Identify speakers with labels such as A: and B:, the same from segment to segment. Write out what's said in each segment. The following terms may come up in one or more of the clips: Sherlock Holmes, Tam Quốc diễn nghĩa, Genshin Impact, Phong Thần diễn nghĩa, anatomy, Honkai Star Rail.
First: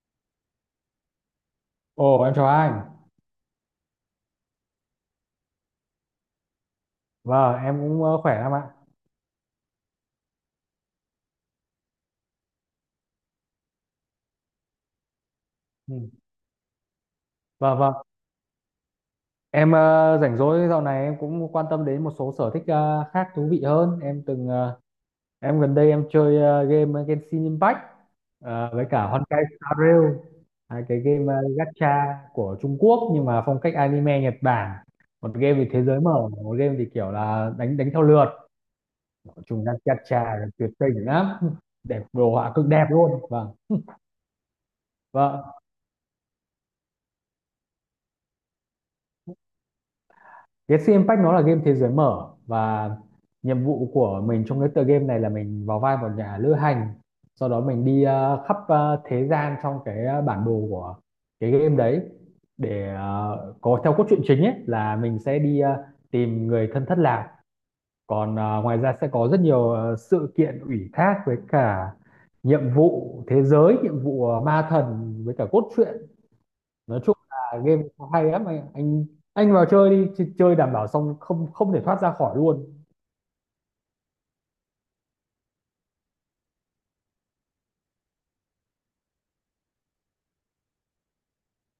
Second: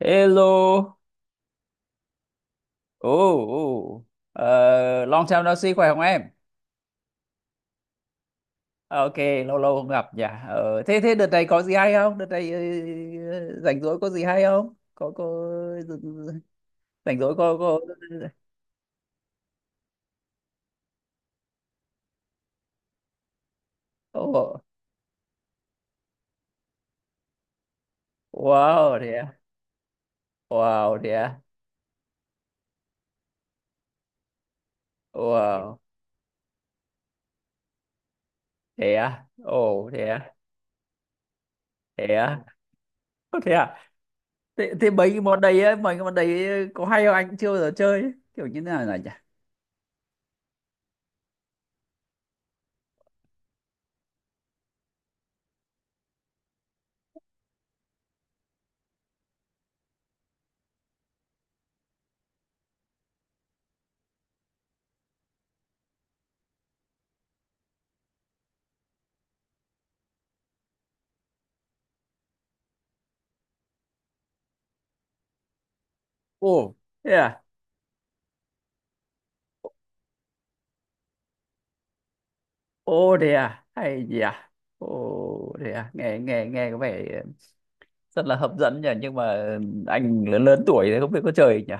A: Hello.
B: Ồ, em chào anh.
A: Ồ, ồ. Ờ, Long time no see, khỏe không em?
B: Vâng, em cũng khỏe lắm ạ.
A: Ờ, Ok, lâu lâu không gặp nhỉ. Ờ, thế thế đợt này có gì hay không? Đợt này rảnh rỗi có gì hay không? Có
B: Ừ.
A: rảnh rỗi có.
B: Vâng, vâng. Em rảnh rỗi dạo này em cũng quan tâm đến một số sở thích khác thú vị hơn.
A: Ồ,
B: Em gần đây em chơi game Genshin Impact với
A: wow,
B: cả
A: thế à?
B: Honkai Star Rail, hai
A: Wow,
B: cái
A: thế
B: game
A: à?
B: gacha của Trung Quốc nhưng mà phong cách anime Nhật Bản. Một game thì
A: Wow,
B: thế giới mở, một game thì kiểu là đánh đánh theo lượt.
A: thế à?
B: Chúng
A: Ồ, thế
B: gacha
A: à?
B: tuyệt tình lắm, đẹp
A: Thế
B: đồ
A: à?
B: họa cực đẹp luôn.
A: Ồ,
B: Vâng.
A: thế à? Thế, mấy cái món
B: Vâng,
A: đấy ấy, mấy cái món đấy có hay không anh cũng chưa bao giờ chơi ấy. Kiểu như thế nào nhỉ?
B: cái Genshin Impact nó là game thế giới mở và nhiệm vụ của mình trong cái tựa game này là mình vào vai một nhà lữ hành sau đó mình đi khắp thế gian trong bản đồ của cái game đấy để có theo cốt truyện chính ấy là mình sẽ đi tìm người thân thất lạc còn ngoài ra sẽ có rất nhiều sự kiện ủy thác với cả nhiệm vụ thế giới nhiệm vụ ma thần với cả cốt truyện
A: Ồ,
B: nói
A: thế
B: chung
A: à?
B: là game nó hay lắm anh vào chơi đi chơi đảm bảo xong không không thể thoát ra khỏi luôn.
A: Ô thế à? Hay gì à? Ô thế à? Nghe nghe nghe có vẻ rất là hấp dẫn nhỉ, nhưng mà anh lớn lớn tuổi thì không biết có chơi nhỉ.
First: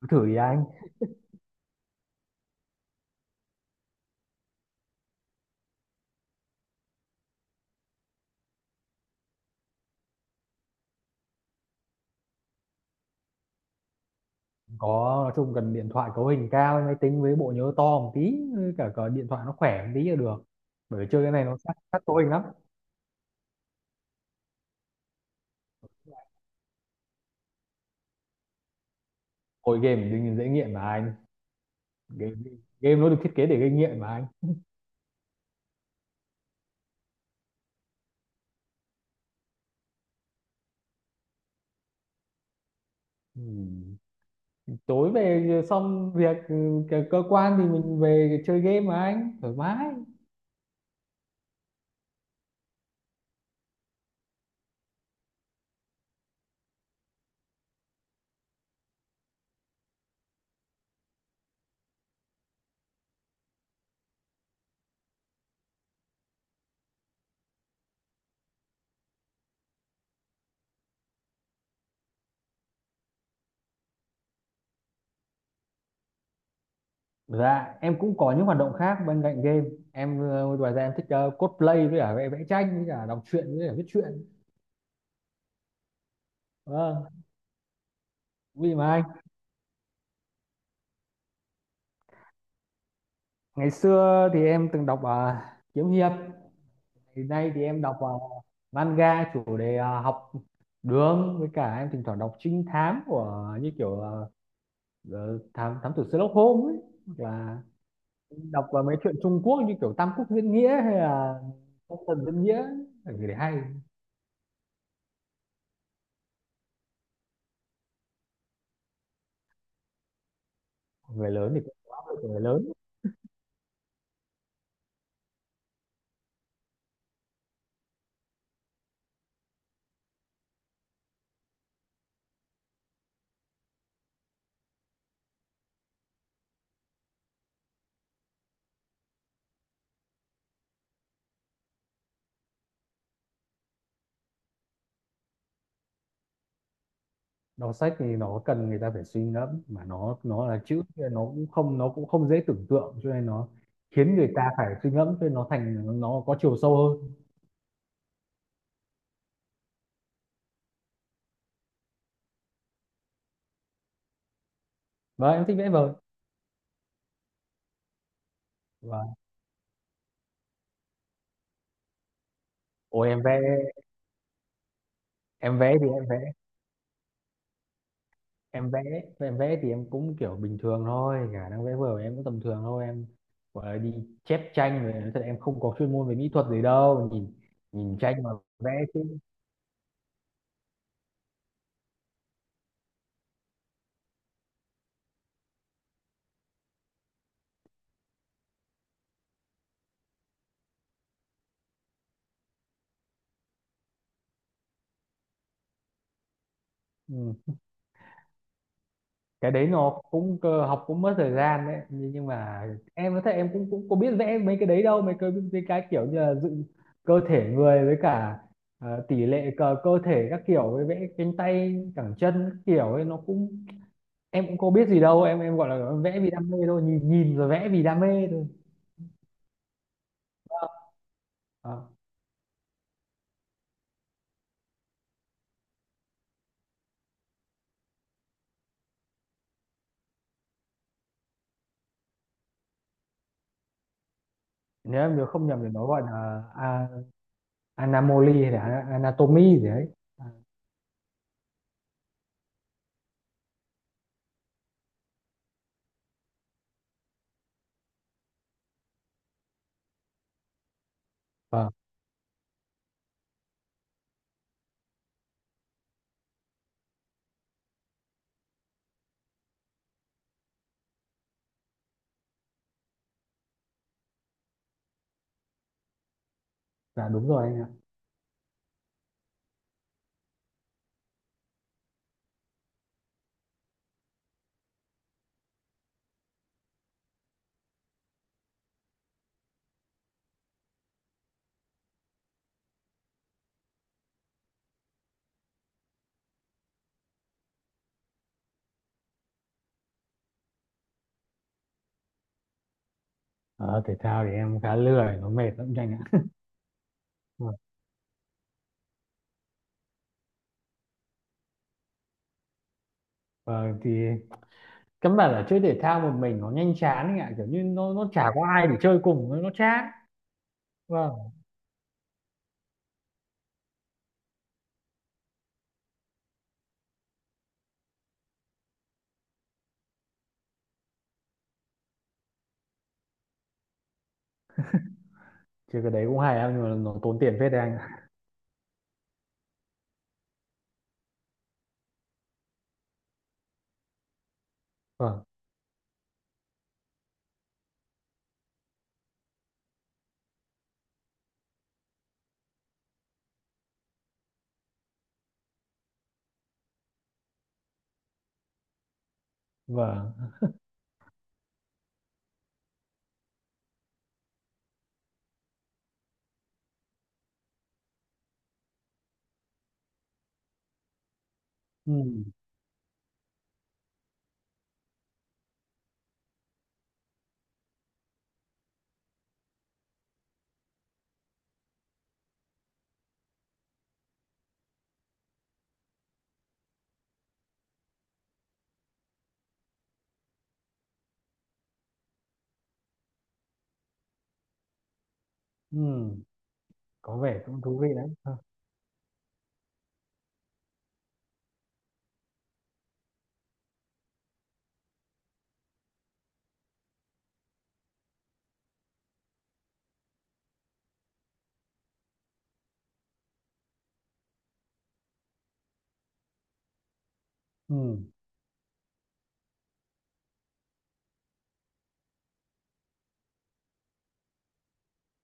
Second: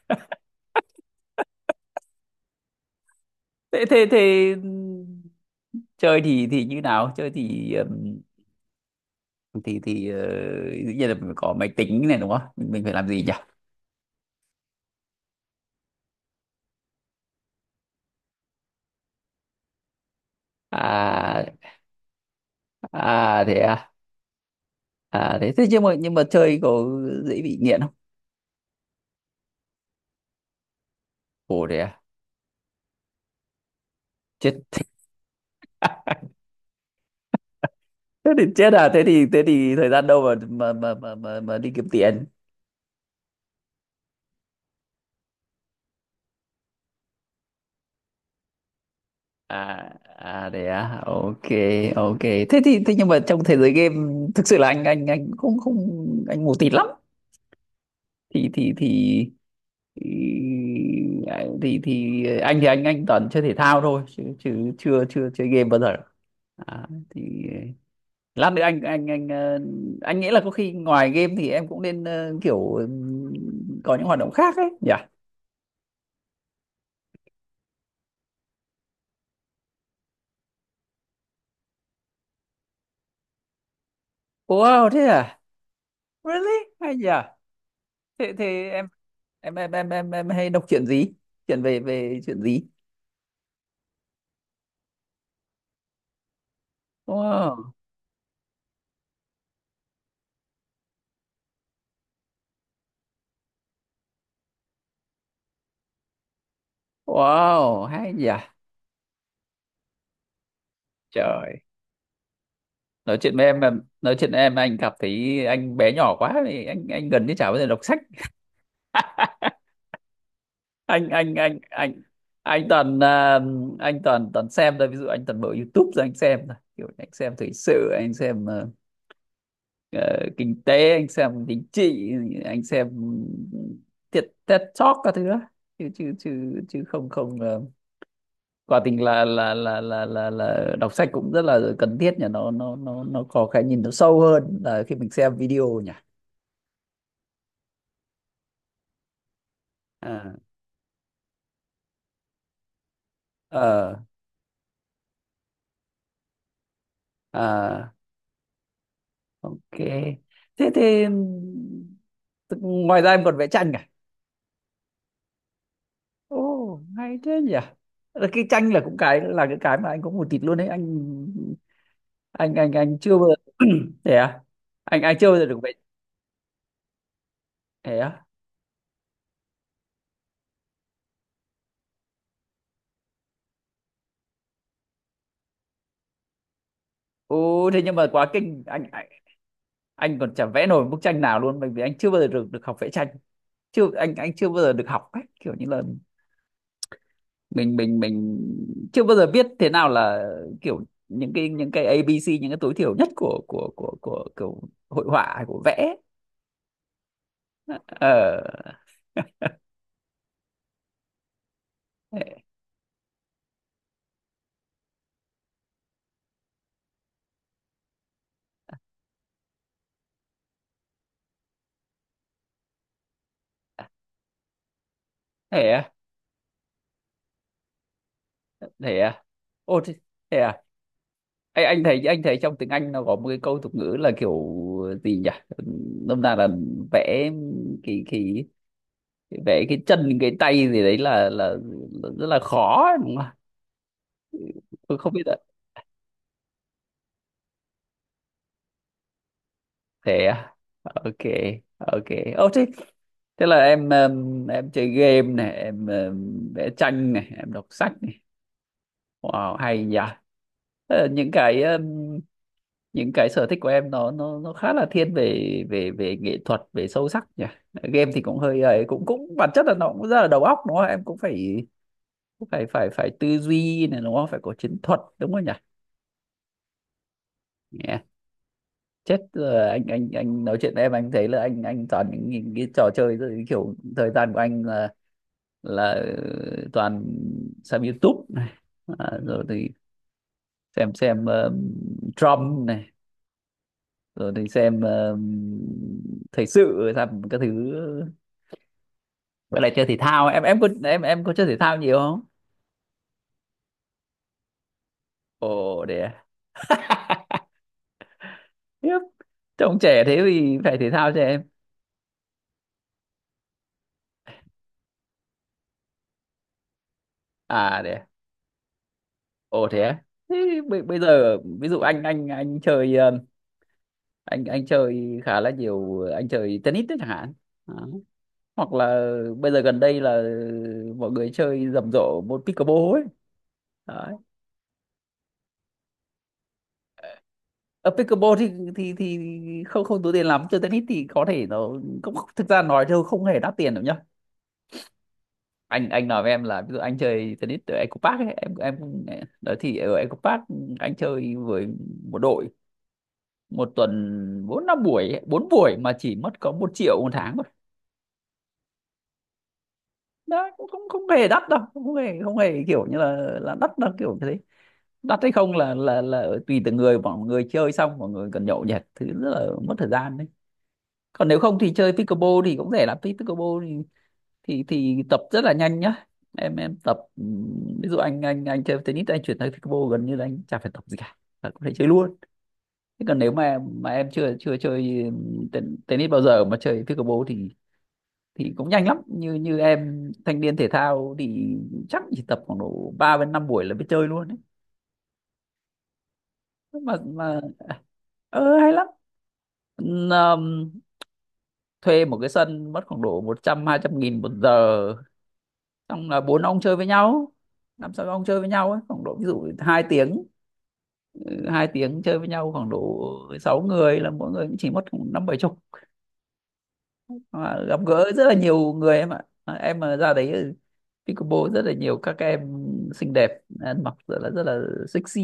B: Cứ thử đi anh.
A: Thế thế thế ừ, Chơi thì như nào? Chơi thì thì thì ờ, dĩ nhiên là mình có máy tính này đúng không? Mình phải làm gì nhỉ?
B: Có nói chung cần điện thoại cấu hình cao máy tính với bộ nhớ to một tí với cả điện thoại nó khỏe một tí là được bởi vì chơi cái
A: À
B: này nó sát sát cấu hình lắm.
A: à. À thế thế nhưng mà chơi có dễ bị nghiện không?
B: Hồi game thì dễ nghiện mà anh.
A: Ồ thế à.
B: Game, game nó được thiết kế để gây nghiện mà anh.
A: Chết. Thế thì chết à, thế thì thời gian đâu mà đi kiếm tiền.
B: Ừ. Tối về xong việc cơ cơ quan thì mình về chơi game mà anh thoải mái.
A: À à đấy à ok. Ok thế thì thế nhưng mà trong thế giới game thực sự là anh không không anh mù tịt lắm thì thì thì thì thì anh thì anh toàn chơi thể thao thôi chứ chứ chưa chưa chơi game bao giờ. À, thì lát nữa anh nghĩ là có khi ngoài game thì em cũng nên kiểu có những hoạt động khác ấy nhỉ.
B: Dạ, em cũng có những hoạt động khác bên cạnh game. Em ngoài ra em thích cosplay với cả vẽ vẽ tranh với cả đọc truyện với cả viết truyện.
A: Wow thế à, really, hay nhỉ.
B: Vâng,
A: Thế thế
B: vì
A: em
B: mà anh.
A: em hay đọc chuyện gì, chuyện về về chuyện gì?
B: Ngày xưa thì em từng đọc kiếm hiệp. Hiện nay thì
A: Wow,
B: em đọc manga chủ đề học đường với cả em thỉnh thoảng đọc trinh thám của như kiểu thám thám tử Sherlock Holmes ấy. Hoặc là
A: wow hay nhỉ.
B: đọc vào mấy chuyện Trung Quốc như kiểu Tam Quốc diễn nghĩa hay là
A: Trời,
B: Phong Thần diễn nghĩa
A: nói
B: để
A: chuyện với
B: hay.
A: em mà nói chuyện với em anh cảm thấy anh bé nhỏ quá thì anh gần như chả bao giờ đọc sách. anh
B: Người
A: anh
B: lớn
A: anh
B: thì cũng có
A: anh
B: áp lực của người lớn.
A: anh toàn à, anh toàn toàn xem thôi, ví dụ anh toàn mở YouTube rồi anh xem thôi, kiểu anh xem thời sự, anh xem ờ, kinh tế, anh xem chính trị, anh xem thiệt TED Talk các thứ đó, chứ chứ chứ chứ không không ờ, quả tình là đọc sách cũng rất là cần thiết nhỉ, nó có cái nhìn nó sâu hơn là khi mình xem video nhỉ.
B: Đọc sách thì nó cần người ta phải suy ngẫm mà
A: à,
B: nó là chữ thì nó cũng không dễ tưởng tượng cho nên nó
A: ờ,
B: khiến người ta phải suy ngẫm cho nên nó thành nó có chiều sâu hơn
A: à, ok thế thì tức- ngoài ra em còn vẽ tranh cả.
B: và em thích vẽ vời.
A: Ồ hay thế nhỉ, là cái tranh là cũng
B: Và
A: cái là cái mà anh có một tịt luôn đấy anh
B: ôi
A: chưa bao giờ thế à. Anh chưa bao giờ
B: em
A: được vẽ.
B: vẽ thì em vẽ
A: Thế à,
B: em vẽ em vẽ thì em cũng kiểu bình thường thôi khả năng vẽ vời em cũng tầm thường thôi em gọi là đi chép tranh rồi nói thật em không có chuyên môn về mỹ thuật gì đâu nhìn
A: ồ thế nhưng
B: nhìn
A: mà
B: tranh
A: quá
B: mà
A: kinh
B: vẽ
A: anh
B: chứ.
A: anh còn chả vẽ nổi bức tranh nào luôn, bởi vì anh chưa bao giờ được được học vẽ tranh. Chưa, anh anh chưa bao giờ được học cách kiểu như là mình chưa bao giờ biết thế nào là kiểu những cái, những cái A ABC, những cái tối thiểu nhất của kiểu hội họa hay của vẽ.
B: Ừ.
A: ờ
B: Cái đấy nó cũng cơ học cũng mất thời gian đấy nhưng
A: thế
B: nhưng mà em nói thật em cũng cũng có biết vẽ mấy cái đấy đâu mấy cái kiểu như là dựng cơ thể người với cả tỷ lệ cơ thể các kiểu với vẽ cánh tay cẳng chân các kiểu ấy nó cũng em cũng có biết gì đâu em gọi
A: thế
B: là
A: à,
B: vẽ vì đam mê thôi nhìn nhìn rồi vẽ vì đam mê thôi.
A: thế à, ô thế, thế à.
B: Ờ,
A: Anh thấy trong tiếng Anh nó có một cái câu tục ngữ là kiểu gì nhỉ, nôm na là vẽ kỳ kỳ, vẽ cái chân cái tay gì đấy là rất là khó ấy, đúng không? Tôi
B: Nếu
A: không
B: em
A: biết
B: nhớ
A: ạ.
B: không nhầm thì nó gọi là anamoli hay là anatomy gì đấy.
A: Thế
B: Ờ,
A: à? Ok, ok. Ô thế thế là em chơi game này, em vẽ tranh này, em đọc sách này. Wow, hay nhỉ. Thế là những cái
B: vâng,
A: những cái sở thích của em nó khá là thiên về về về nghệ thuật, về sâu sắc nhỉ. Game thì cũng hơi ấy, cũng cũng bản chất là nó cũng rất là đầu óc đúng không? Em cũng phải phải phải tư duy này đúng không? Phải có chiến thuật đúng không nhỉ?
B: dạ đúng rồi anh ạ.
A: Yeah. Chết rồi, anh nói chuyện với em anh thấy là anh toàn những cái trò chơi rồi, cái kiểu thời gian của anh là toàn xem YouTube này, à, rồi thì xem Trump này, rồi thì xem thời sự, xem các thứ. Vậy là chơi thể thao em có chơi thể thao nhiều không?
B: Ờ, thể thao thì em khá lười nó
A: Ồ
B: mệt lắm anh
A: để
B: ạ. Ừ.
A: tiếp, trông trẻ thế thì phải thể thao cho em.
B: Ờ, thì căn bản là chơi thể thao một mình nó nhanh chán anh ạ kiểu như
A: À để à?
B: nó chả có ai để chơi cùng nó
A: Ồ thế
B: chán.
A: à? Thế bây
B: Vâng,
A: giờ ví dụ anh chơi khá là nhiều, anh chơi tennis đấy chẳng hạn. Đó. Hoặc là bây giờ gần đây là mọi người chơi rầm rộ môn pickleball ấy. Đấy.
B: chơi cái đấy cũng hay anh nhưng mà nó tốn tiền phết đấy anh
A: Ở
B: ạ.
A: pickleball thì không không tốn tiền lắm, chơi tennis thì có thể nó cũng, thực ra nói thôi không hề đắt tiền đâu nhá.
B: Vâng.
A: Anh nói với em là ví dụ anh chơi tennis ở Eco Park ấy, em cũng đó thì ở Eco Park anh chơi với một đội, một tuần bốn năm buổi ấy, bốn buổi mà chỉ mất có một triệu một tháng.
B: Vâng.
A: Đó cũng không không hề đắt đâu, không hề không hề kiểu như là đắt đâu, kiểu như thế. Đắt hay không là tùy từng người, mọi người chơi xong mọi người cần nhậu nhẹt thứ rất là mất thời gian đấy. Còn nếu không thì
B: Ừ.
A: chơi pickleball thì cũng rẻ lắm, pickleball thì tập rất là nhanh nhá. Em tập ví dụ anh chơi tennis, anh chuyển sang pickleball gần như là anh chả phải tập gì cả là có thể chơi luôn. Thế còn nếu mà em chưa chưa chơi ten- tennis bao giờ mà chơi pickleball thì cũng nhanh lắm, như như em thanh niên thể thao thì chắc chỉ tập khoảng độ 3 đến 5 buổi là biết chơi luôn ấy.
B: Ừ. Có
A: Mà
B: vẻ cũng thú vị đấy. Vâng.
A: ờ hay lắm. Ừm, thuê một cái sân mất khoảng độ một trăm hai trăm nghìn một giờ, xong là bốn ông chơi với nhau, năm sáu ông chơi với nhau ấy khoảng độ ví dụ hai tiếng. Hai tiếng chơi với nhau khoảng độ 6 người là mỗi người cũng chỉ mất khoảng năm bảy chục. Mà
B: Ừ.
A: gặp gỡ rất là nhiều người em ạ. À, em mà ra đấy, pickleball rất là nhiều các em xinh đẹp, ăn mặc rất là sexy.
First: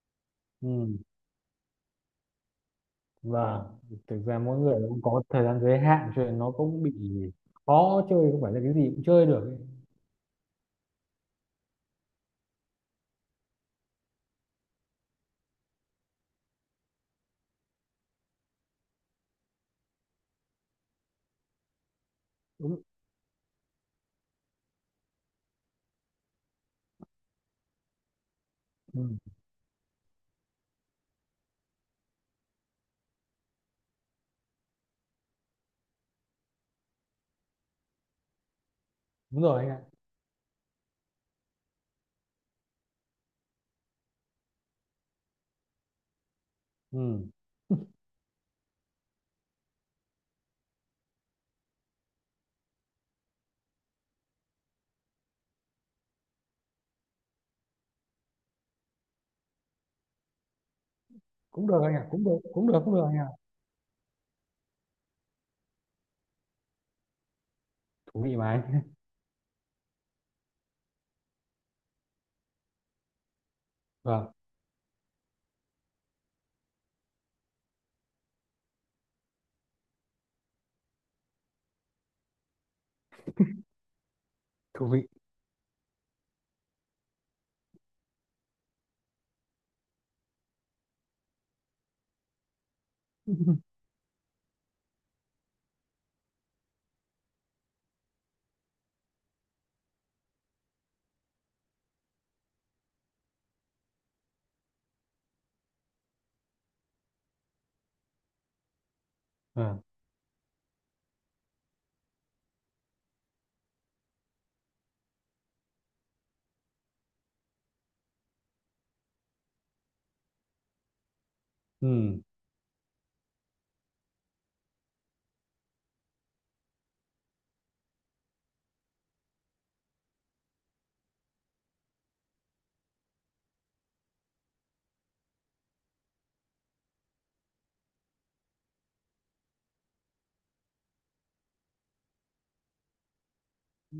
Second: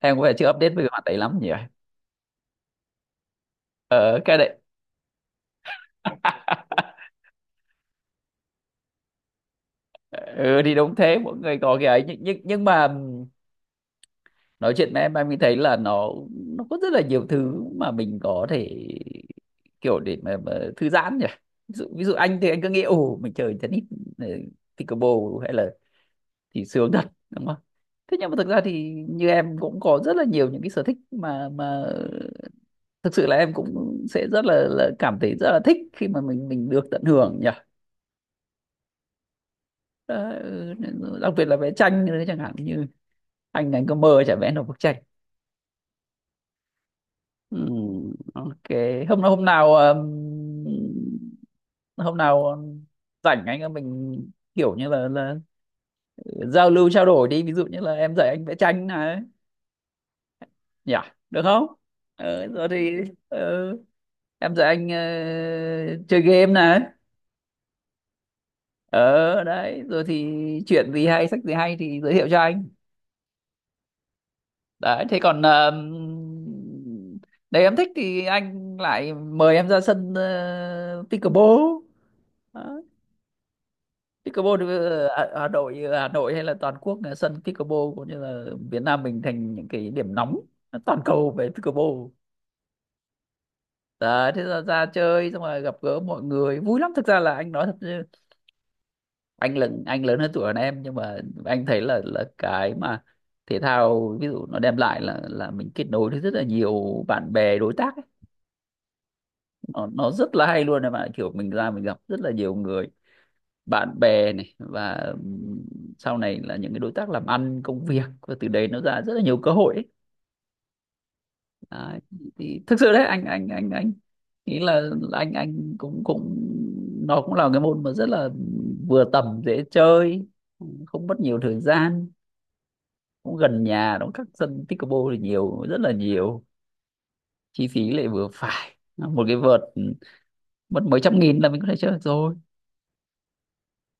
A: Em có vẻ chưa
B: Ừ.
A: update về mặt đấy lắm nhỉ.
B: Vâng,
A: Ờ
B: thực
A: cái
B: ra
A: đấy.
B: mỗi người cũng có thời gian giới hạn cho nên nó cũng bị khó chơi không phải là cái gì cũng chơi được ấy.
A: Ừ thì đúng thế, mỗi người có cái ấy, nhưng mà nói chuyện với em mới thấy là nó có rất là nhiều thứ mà mình có thể kiểu để mà thư giãn nhỉ. Ví dụ anh thì anh cứ nghĩ
B: Đúng.
A: ồ mình chơi tennis, ờ, pickleball hay là thì sướng thật đúng không? Thế nhưng mà thực ra thì như
B: Ừ.
A: em cũng có rất là nhiều những cái sở thích mà thực sự là em cũng sẽ rất là cảm thấy rất là thích khi mà mình được tận hưởng nhỉ.
B: Đúng rồi anh ạ.
A: Đó, đặc biệt là vẽ tranh nữa chẳng hạn, như anh có mơ chả vẽ được bức tranh.
B: Ừ,
A: ừ, ok. hôm nào hôm nào ừm, hôm nào rảnh anh em mình kiểu như là giao lưu trao đổi đi, ví dụ như là em dạy anh vẽ tranh này nhỉ, được không?
B: cũng được anh ạ, cũng được,
A: Rồi
B: cũng được, cũng
A: thì
B: được anh ạ.
A: ờ, em dạy anh chơi game này.
B: Thú vị mà anh.
A: Ờ đấy, rồi thì chuyện gì hay, sách gì hay thì giới thiệu cho anh.
B: Vâng,
A: Đấy, thế còn đấy em thích thì anh lại mời em ra sân pickleball. Đó. Pickleball thì,
B: thú vị.
A: ở Hà Nội hay là toàn quốc là sân pickleball cũng như là Việt Nam mình thành những cái điểm nóng toàn cầu về pickleball. Đấy, thế là ra chơi xong rồi gặp gỡ mọi người vui lắm, thực ra là anh nói thật chứ, anh lớn hơn tuổi hơn em nhưng mà anh thấy là cái mà thể thao ví dụ nó đem lại là mình kết nối với rất là nhiều bạn bè đối tác ấy.
B: Vâng.
A: Nó rất là hay luôn em ạ, kiểu mình ra mình gặp rất là nhiều người bạn bè này và sau này là những cái đối tác làm ăn công việc và từ đấy nó ra rất là nhiều cơ hội ấy. Đấy,
B: Ừ.
A: thì thực sự đấy anh nghĩ là anh cũng cũng nó cũng là cái môn mà rất là vừa tầm, dễ chơi, không mất nhiều thời gian, cũng gần nhà nó, các sân pickleball thì nhiều rất là nhiều, chi phí lại vừa phải, một cái vợt mất mấy trăm nghìn là mình có thể chơi được rồi.
B: Ừ,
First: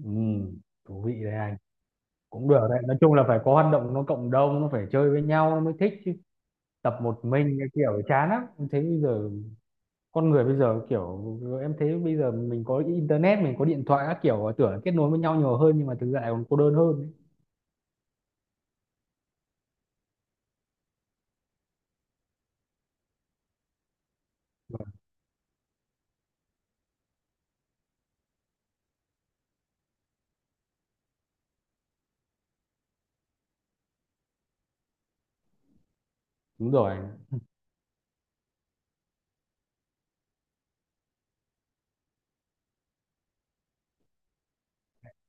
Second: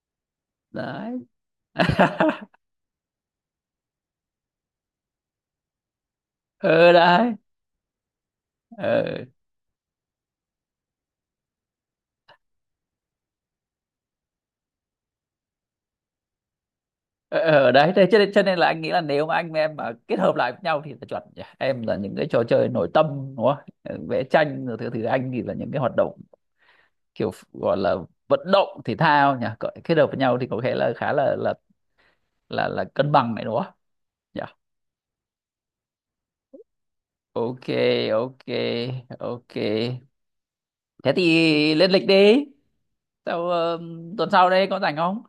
B: thú
A: Đấy.
B: vị đấy anh, cũng được đấy nói chung là phải có hoạt động nó cộng đồng nó phải chơi với nhau nó mới thích chứ.
A: ờ
B: Tập một
A: đấy
B: mình cái kiểu chán lắm em thấy bây
A: ờ
B: giờ con người bây giờ kiểu em thấy bây giờ mình có internet mình có điện thoại các kiểu tưởng kết nối với nhau nhiều hơn nhưng mà thực ra lại còn cô đơn hơn ấy.
A: Ờ, ở đấy, thế cho nên, là anh nghĩ là nếu mà anh với em mà kết hợp lại với nhau thì là chuẩn nhỉ, em là những cái trò chơi nội tâm đúng không? Ờ, vẽ tranh rồi thứ thứ anh thì là những cái hoạt động kiểu gọi là vận động thể thao nhỉ. Cỡ- kết hợp với nhau thì có thể là khá là cân bằng này đúng không nhỉ?
B: Đúng rồi.
A: Ok ok ok, thế thì lên lịch đi. Sau tuần sau đây có rảnh không?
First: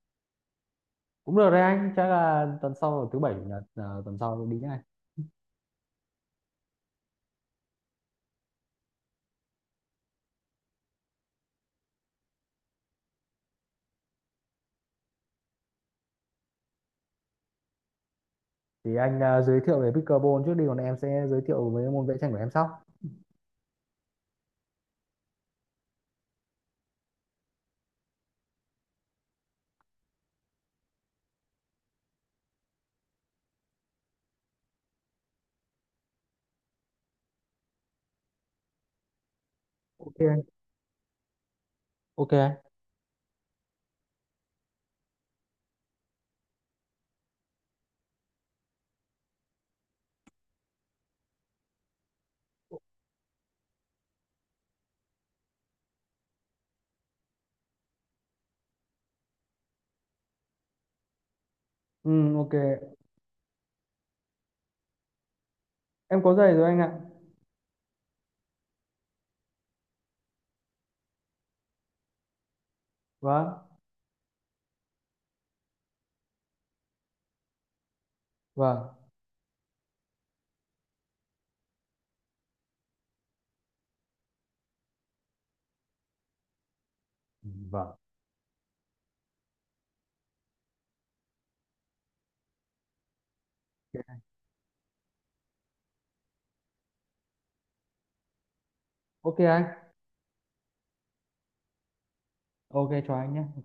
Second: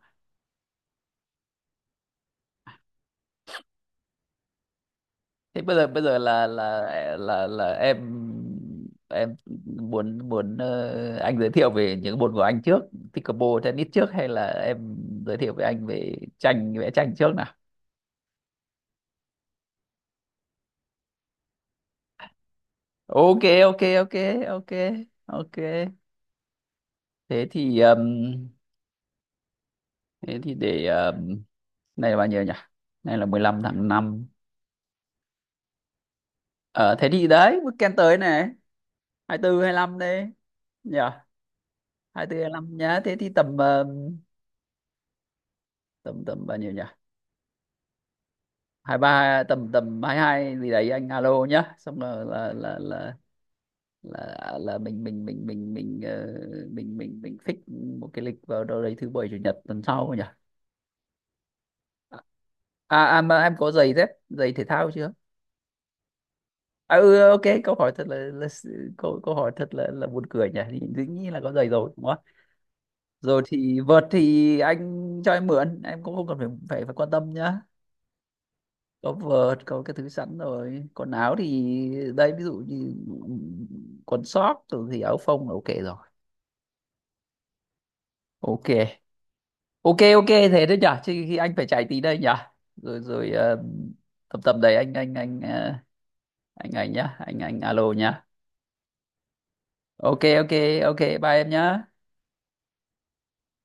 B: Cũng được đấy anh, chắc là tuần sau thứ bảy chủ nhật, à, tuần sau đi nhá anh.
A: Thế bây giờ là em em muốn muốn ờ, anh giới thiệu về những môn của anh trước, pickleball tennis trước, hay là em giới thiệu với anh về tranh, vẽ tranh trước nào?
B: Thì anh à, giới thiệu về pickleball trước đi còn em sẽ giới thiệu với môn vẽ tranh của em sau.
A: Ok ok ok ok Ok, thế thì ừm, thế thì để này là bao nhiêu nhỉ? Này là 15 tháng năm. Ờ thế thì đấy weekend tới này 24 lăm
B: Ok
A: đấy
B: anh.
A: nhỉ.
B: Ok anh.
A: 24 nhá, thế thì tầm tầm tầm bao nhiêu nhỉ, hai ba tầm tầm hai hai gì đấy anh alo nhá, xong rồi là mình mình fix một cái lịch vào đâu đấy thứ bảy chủ nhật tuần sau nhỉ.
B: Ừ. Ok.
A: À, à mà em có giày dép, giày thể thao chưa?
B: Em có giày rồi anh ạ.
A: À ừ ok, câu hỏi thật là câu câu hỏi thật là buồn cười nhỉ, thì dĩ nhiên là có giày rồi đúng không ạ? Rồi
B: Vâng.
A: thì vợt thì anh cho em mượn, em cũng không cần phải phải, phải quan tâm nhá.
B: Vâng.
A: Có vợt có cái thứ sẵn rồi, còn áo thì đây ví dụ như quần sót rồi thì áo phông là ok rồi.
B: Ừ, vâng.
A: Ok ok ok thế đấy nhở, chứ khi anh phải chạy tí đây nhở. Rồi rồi ờ, tầm tầm đấy anh alo nhá.
B: Ok anh.
A: Ok ok ok bye em nhá.
B: Ok cho anh nhé.